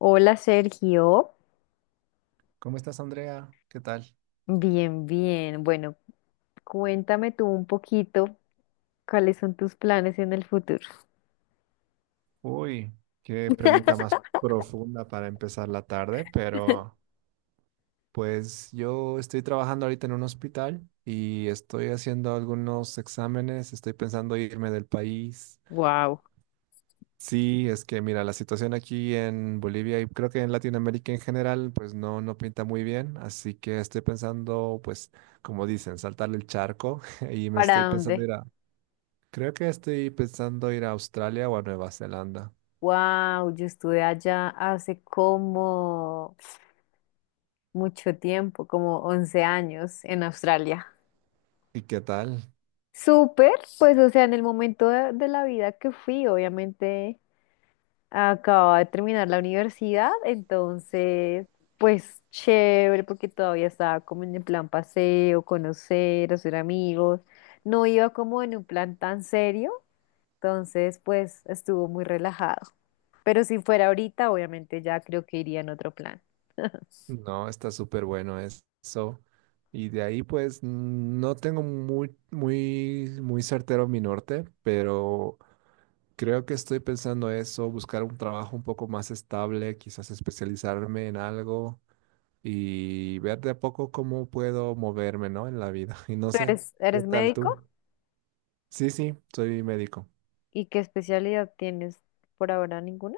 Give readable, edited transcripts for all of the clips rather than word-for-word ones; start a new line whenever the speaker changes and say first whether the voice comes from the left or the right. left: Hola, Sergio,
right: ¿Cómo estás, Andrea? ¿Qué tal?
left: bien, bien. Bueno, cuéntame tú un poquito cuáles son tus planes en el futuro.
right: Uy, qué pregunta más profunda para empezar la tarde, pero pues yo estoy trabajando ahorita en un hospital y estoy haciendo algunos exámenes, estoy pensando irme del país.
left: Wow.
right: Sí, es que mira, la situación aquí en Bolivia y creo que en Latinoamérica en general, pues no, no pinta muy bien, así que estoy pensando, pues, como dicen, saltar el charco y me
left: ¿Para
right: estoy pensando
left: dónde?
right: ir a, creo que estoy pensando ir a Australia o a Nueva Zelanda.
left: Wow, yo estuve allá hace como mucho tiempo, como 11 años en Australia.
right: ¿Y qué tal?
left: Súper, pues o sea, en el momento de la vida que fui, obviamente acababa de terminar la universidad, entonces, pues chévere, porque todavía estaba como en el plan paseo, conocer, hacer amigos. No iba como en un plan tan serio, entonces, pues estuvo muy relajado. Pero si fuera ahorita, obviamente ya creo que iría en otro plan.
right: No, está súper bueno eso. Y de ahí, pues, no tengo muy certero mi norte, pero creo que estoy pensando eso, buscar un trabajo un poco más estable, quizás especializarme en algo y ver de a poco cómo puedo moverme, ¿no? En la vida. Y no
left: ¿Tú
right: sé,
left: eres,
right: ¿qué
left: eres
right: tal tú?
left: médico?
right: Sí, sí, soy médico.
left: ¿Y qué especialidad tienes por ahora? ¿Ninguna?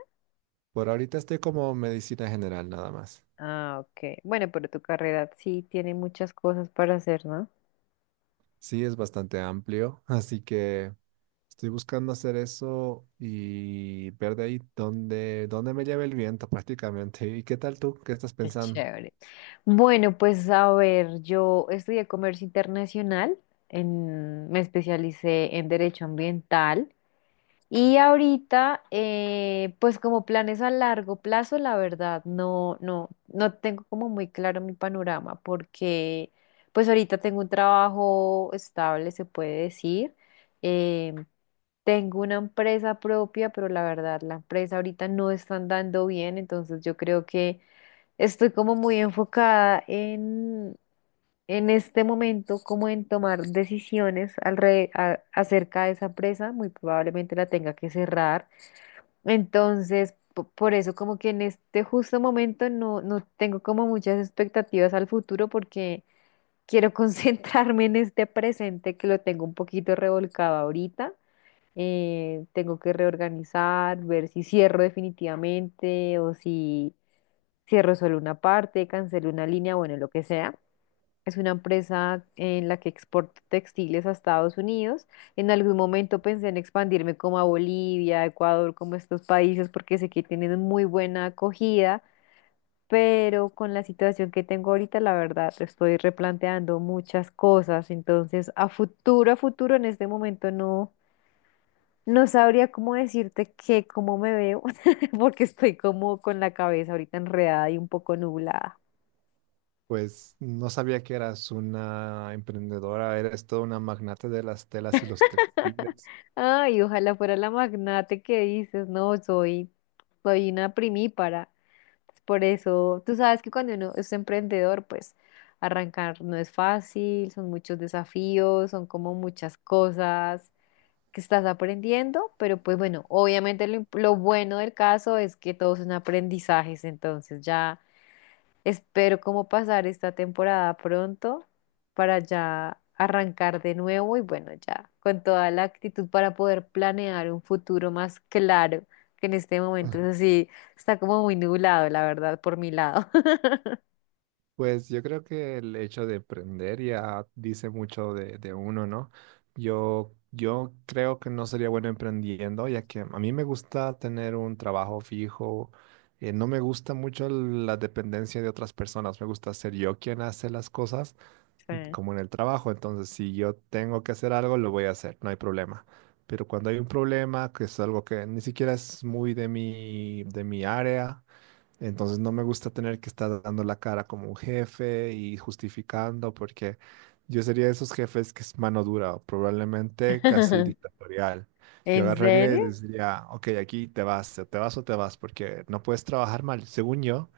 right: Por ahorita estoy como medicina general nada más.
left: Ah, ok. Bueno, pero tu carrera sí tiene muchas cosas para hacer, ¿no?
right: Sí, es bastante amplio, así que... Estoy buscando hacer eso y ver de ahí dónde me lleva el viento prácticamente. ¿Y qué tal tú? ¿Qué estás
left: Qué
right: pensando?
left: chévere. Bueno, pues a ver, yo estudié comercio internacional, me especialicé en derecho ambiental y ahorita, pues como planes a largo plazo, la verdad, no tengo como muy claro mi panorama, porque pues ahorita tengo un trabajo estable, se puede decir. eh, Tengo una empresa propia, pero la verdad, la empresa ahorita no está andando bien, entonces yo creo que estoy como muy enfocada en este momento, como en tomar decisiones acerca de esa empresa. Muy probablemente la tenga que cerrar. Entonces, por eso como que en este justo momento no, no tengo como muchas expectativas al futuro, porque quiero concentrarme en este presente, que lo tengo un poquito revolcado ahorita. Tengo que reorganizar, ver si cierro definitivamente o si cierro solo una parte, cancelo una línea, bueno, lo que sea. Es una empresa en la que exporto textiles a Estados Unidos. En algún momento pensé en expandirme como a Bolivia, Ecuador, como estos países, porque sé que tienen muy buena acogida, pero con la situación que tengo ahorita, la verdad, estoy replanteando muchas cosas. Entonces, a futuro, en este momento no. No sabría cómo decirte que cómo me veo, porque estoy como con la cabeza ahorita enredada y un poco nublada.
right: Pues no sabía que eras una emprendedora, eres toda una magnate de las telas y los textiles.
left: Ay, ojalá fuera la magnate que dices, no, soy, soy una primípara. Es por eso, tú sabes que cuando uno es emprendedor, pues arrancar no es fácil, son muchos desafíos, son como muchas cosas que estás aprendiendo, pero pues bueno, obviamente lo, lo bueno del caso es que todos son aprendizajes, entonces ya espero como pasar esta temporada pronto para ya arrancar de nuevo y bueno, ya con toda la actitud para poder planear un futuro más claro, que en este momento es así, está como muy nublado, la verdad, por mi lado.
right: Pues yo creo que el hecho de aprender ya dice mucho de uno, ¿no? Yo creo que no sería bueno emprendiendo, ya que a mí me gusta tener un trabajo fijo. No me gusta mucho la dependencia de otras personas. Me gusta ser yo quien hace las cosas,
left: Sí.
right: como en el trabajo. Entonces, si yo tengo que hacer algo, lo voy a hacer, no hay problema. Pero cuando hay un problema, que es algo que ni siquiera es muy de mi área. Entonces no me gusta tener que estar dando la cara como un jefe y justificando porque yo sería de esos jefes que es mano dura, probablemente casi dictatorial. Yo
left: ¿En
right: agarraría y
left: serio?
right: les diría, ok, aquí te vas, o te vas o te vas, porque no puedes trabajar mal. Según yo,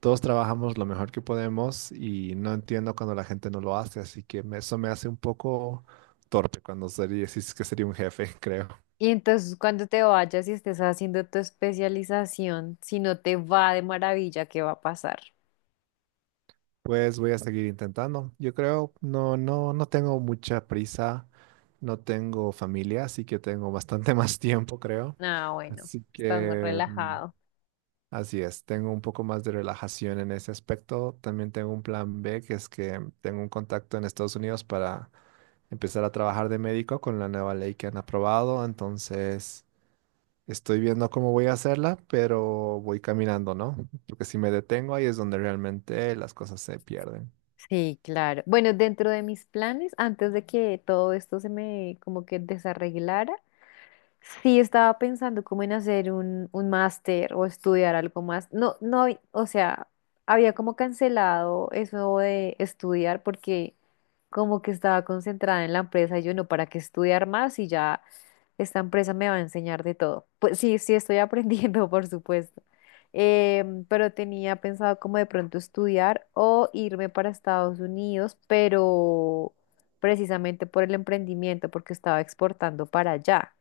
right: todos trabajamos lo mejor que podemos y no entiendo cuando la gente no lo hace, así que eso me hace un poco torpe cuando sería, si es que sería un jefe, creo.
left: Y entonces cuando te vayas y estés haciendo tu especialización, si no te va de maravilla, ¿qué va a pasar?
right: Pues voy a seguir intentando. Yo creo, no, no tengo mucha prisa, no tengo familia, así que tengo bastante más tiempo, creo.
left: Ah, bueno,
right: Así
left: estás más
right: que, mm,
left: relajado.
right: así es, tengo un poco más de relajación en ese aspecto. También tengo un plan B, que es que tengo un contacto en Estados Unidos para empezar a trabajar de médico con la nueva ley que han aprobado. Entonces, estoy viendo cómo voy a hacerla, pero voy caminando, ¿no? Porque si me detengo ahí es donde realmente las cosas se pierden.
left: Sí, claro. Bueno, dentro de mis planes, antes de que todo esto se me como que desarreglara, sí, estaba pensando como en hacer un máster o estudiar algo más. No, no, o sea, había como cancelado eso de estudiar, porque como que estaba concentrada en la empresa y yo no, ¿para qué estudiar más? Y ya esta empresa me va a enseñar de todo. Pues sí, sí estoy aprendiendo, por supuesto. Pero tenía pensado como de pronto estudiar o irme para Estados Unidos, pero precisamente por el emprendimiento, porque estaba exportando para allá.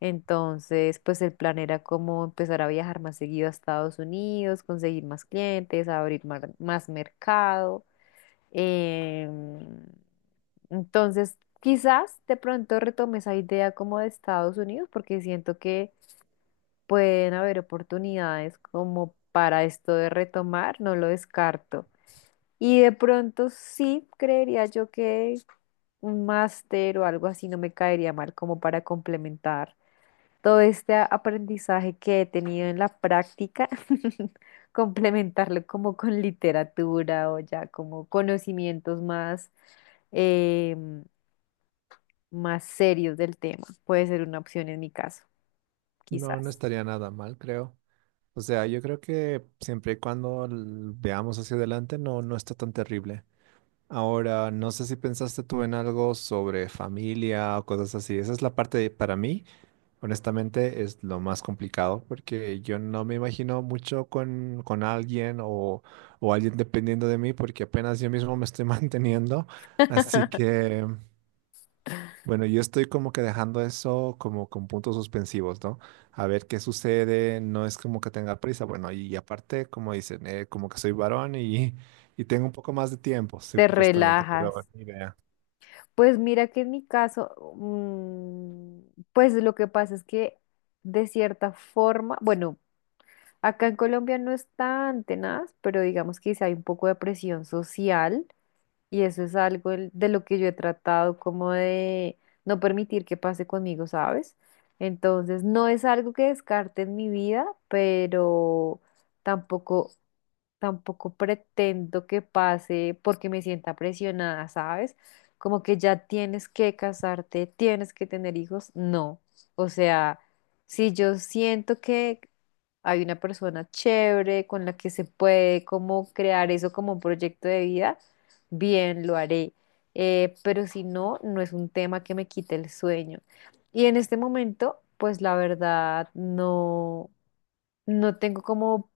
left: Entonces, pues el plan era como empezar a viajar más seguido a Estados Unidos, conseguir más clientes, abrir más mercado. Em, entonces, quizás de pronto retome esa idea como de Estados Unidos, porque siento que pueden haber oportunidades como para esto de retomar, no lo descarto. Y de pronto sí creería yo que un máster o algo así no me caería mal como para complementar todo este aprendizaje que he tenido en la práctica, complementarlo como con literatura o ya como conocimientos más, em, más serios del tema. Puede ser una opción en mi caso,
right: No, no
left: quizás.
right: estaría nada mal, creo. O sea, yo creo que siempre y cuando veamos hacia adelante, no, no está tan terrible. Ahora, no sé si pensaste tú en algo sobre familia o cosas así. Esa es la parte para mí, honestamente, es lo más complicado porque yo no me imagino mucho con alguien o alguien dependiendo de mí porque apenas yo mismo me estoy manteniendo. Así que... Bueno, yo estoy como que dejando eso como con puntos suspensivos, ¿no? A ver qué sucede, no es como que tenga prisa, bueno, y aparte, como dicen, como que soy varón y, y tengo un poco más de tiempo,
left: Te
right: supuestamente, pero
left: relajas.
right: ni idea.
left: Pues mira que en mi caso, pues lo que pasa es que de cierta forma, bueno, acá en Colombia no es tan tenaz, pero digamos que sí hay un poco de presión social. Y eso es algo de lo que yo he tratado como de no permitir que pase conmigo, ¿sabes? Entonces, no es algo que descarte en mi vida, pero tampoco tampoco pretendo que pase porque me sienta presionada, ¿sabes? Como que ya tienes que casarte, tienes que tener hijos, no. O sea, si yo siento que hay una persona chévere con la que se puede como crear eso como un proyecto de vida, bien, lo haré. Pero si no, no es un tema que me quite el sueño. Y en este momento, pues la verdad, no, no tengo como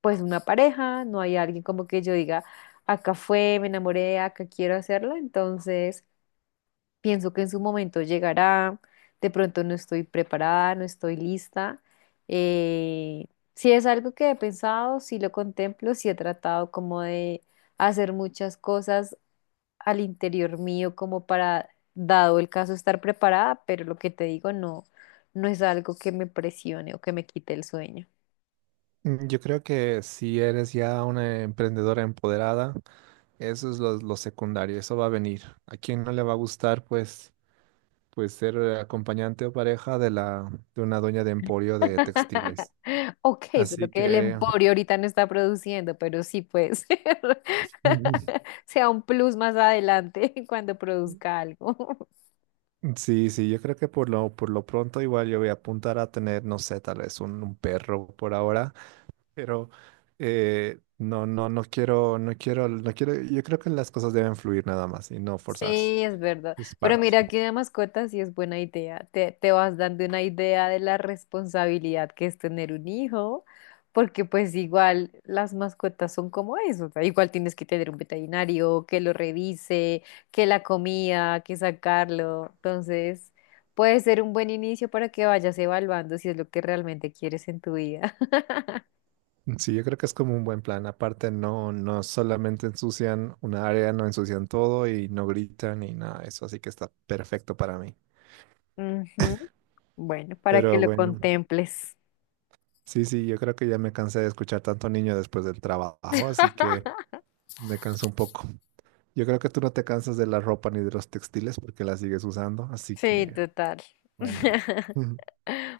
left: pues una pareja, no hay alguien como que yo diga, acá fue, me enamoré, acá quiero hacerlo, entonces pienso que en su momento llegará, de pronto no estoy preparada, no estoy lista. eh, si es algo que he pensado, si lo contemplo, si he tratado como de hacer muchas cosas al interior mío como para, dado el caso, estar preparada, pero lo que te digo, no, no es algo que me presione o que me quite el sueño.
right: Mm, yo creo que si eres ya una emprendedora empoderada, eso es lo secundario, eso va a venir. ¿A quién no le va a gustar, pues, pues ser acompañante o pareja de de una dueña de emporio de textiles?
left: Ok, solo
right: Así
left: que el
right: que
left: emporio ahorita no está produciendo, pero sí puede ser. Sea un plus más adelante cuando produzca algo.
right: Sí, sí, yo creo que por lo pronto igual yo voy a apuntar a tener, no sé, tal vez un perro por ahora, pero no, no quiero, no quiero, no quiero, yo creo que las cosas deben fluir nada más y no forzarse.
left: Sí, es verdad.
right: Es
left: Pero
right: parte.
left: mira que de mascotas sí es buena idea. Te vas dando una idea de la responsabilidad que es tener un hijo, porque pues igual las mascotas son como eso. O sea, igual tienes que tener un veterinario que lo revise, que la comida, que sacarlo. Entonces, puede ser un buen inicio para que vayas evaluando si es lo que realmente quieres en tu vida.
right: Sí, yo creo que es como un buen plan. Aparte, no, no solamente ensucian una área, no ensucian todo y no gritan y nada, de eso así que está perfecto para mí.
left: Ujú. Bueno, para que
right: Pero
left: lo
right: bueno,
left: contemples.
right: sí, sí, yo creo que ya me cansé de escuchar tanto niño después del trabajo, así que me canso un poco. Yo creo que tú no te cansas de la ropa ni de los textiles porque la sigues usando, así
left: Sí,
right: que
left: total.
right: bueno.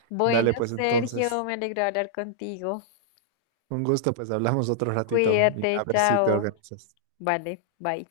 left: Bueno,
right: Dale pues
left: Sergio,
right: entonces.
left: me alegro de hablar contigo.
right: Un gusto, pues hablamos otro ratito y a
left: Cuídate,
right: ver si te
left: chao.
right: organizas.
left: Vale, bye.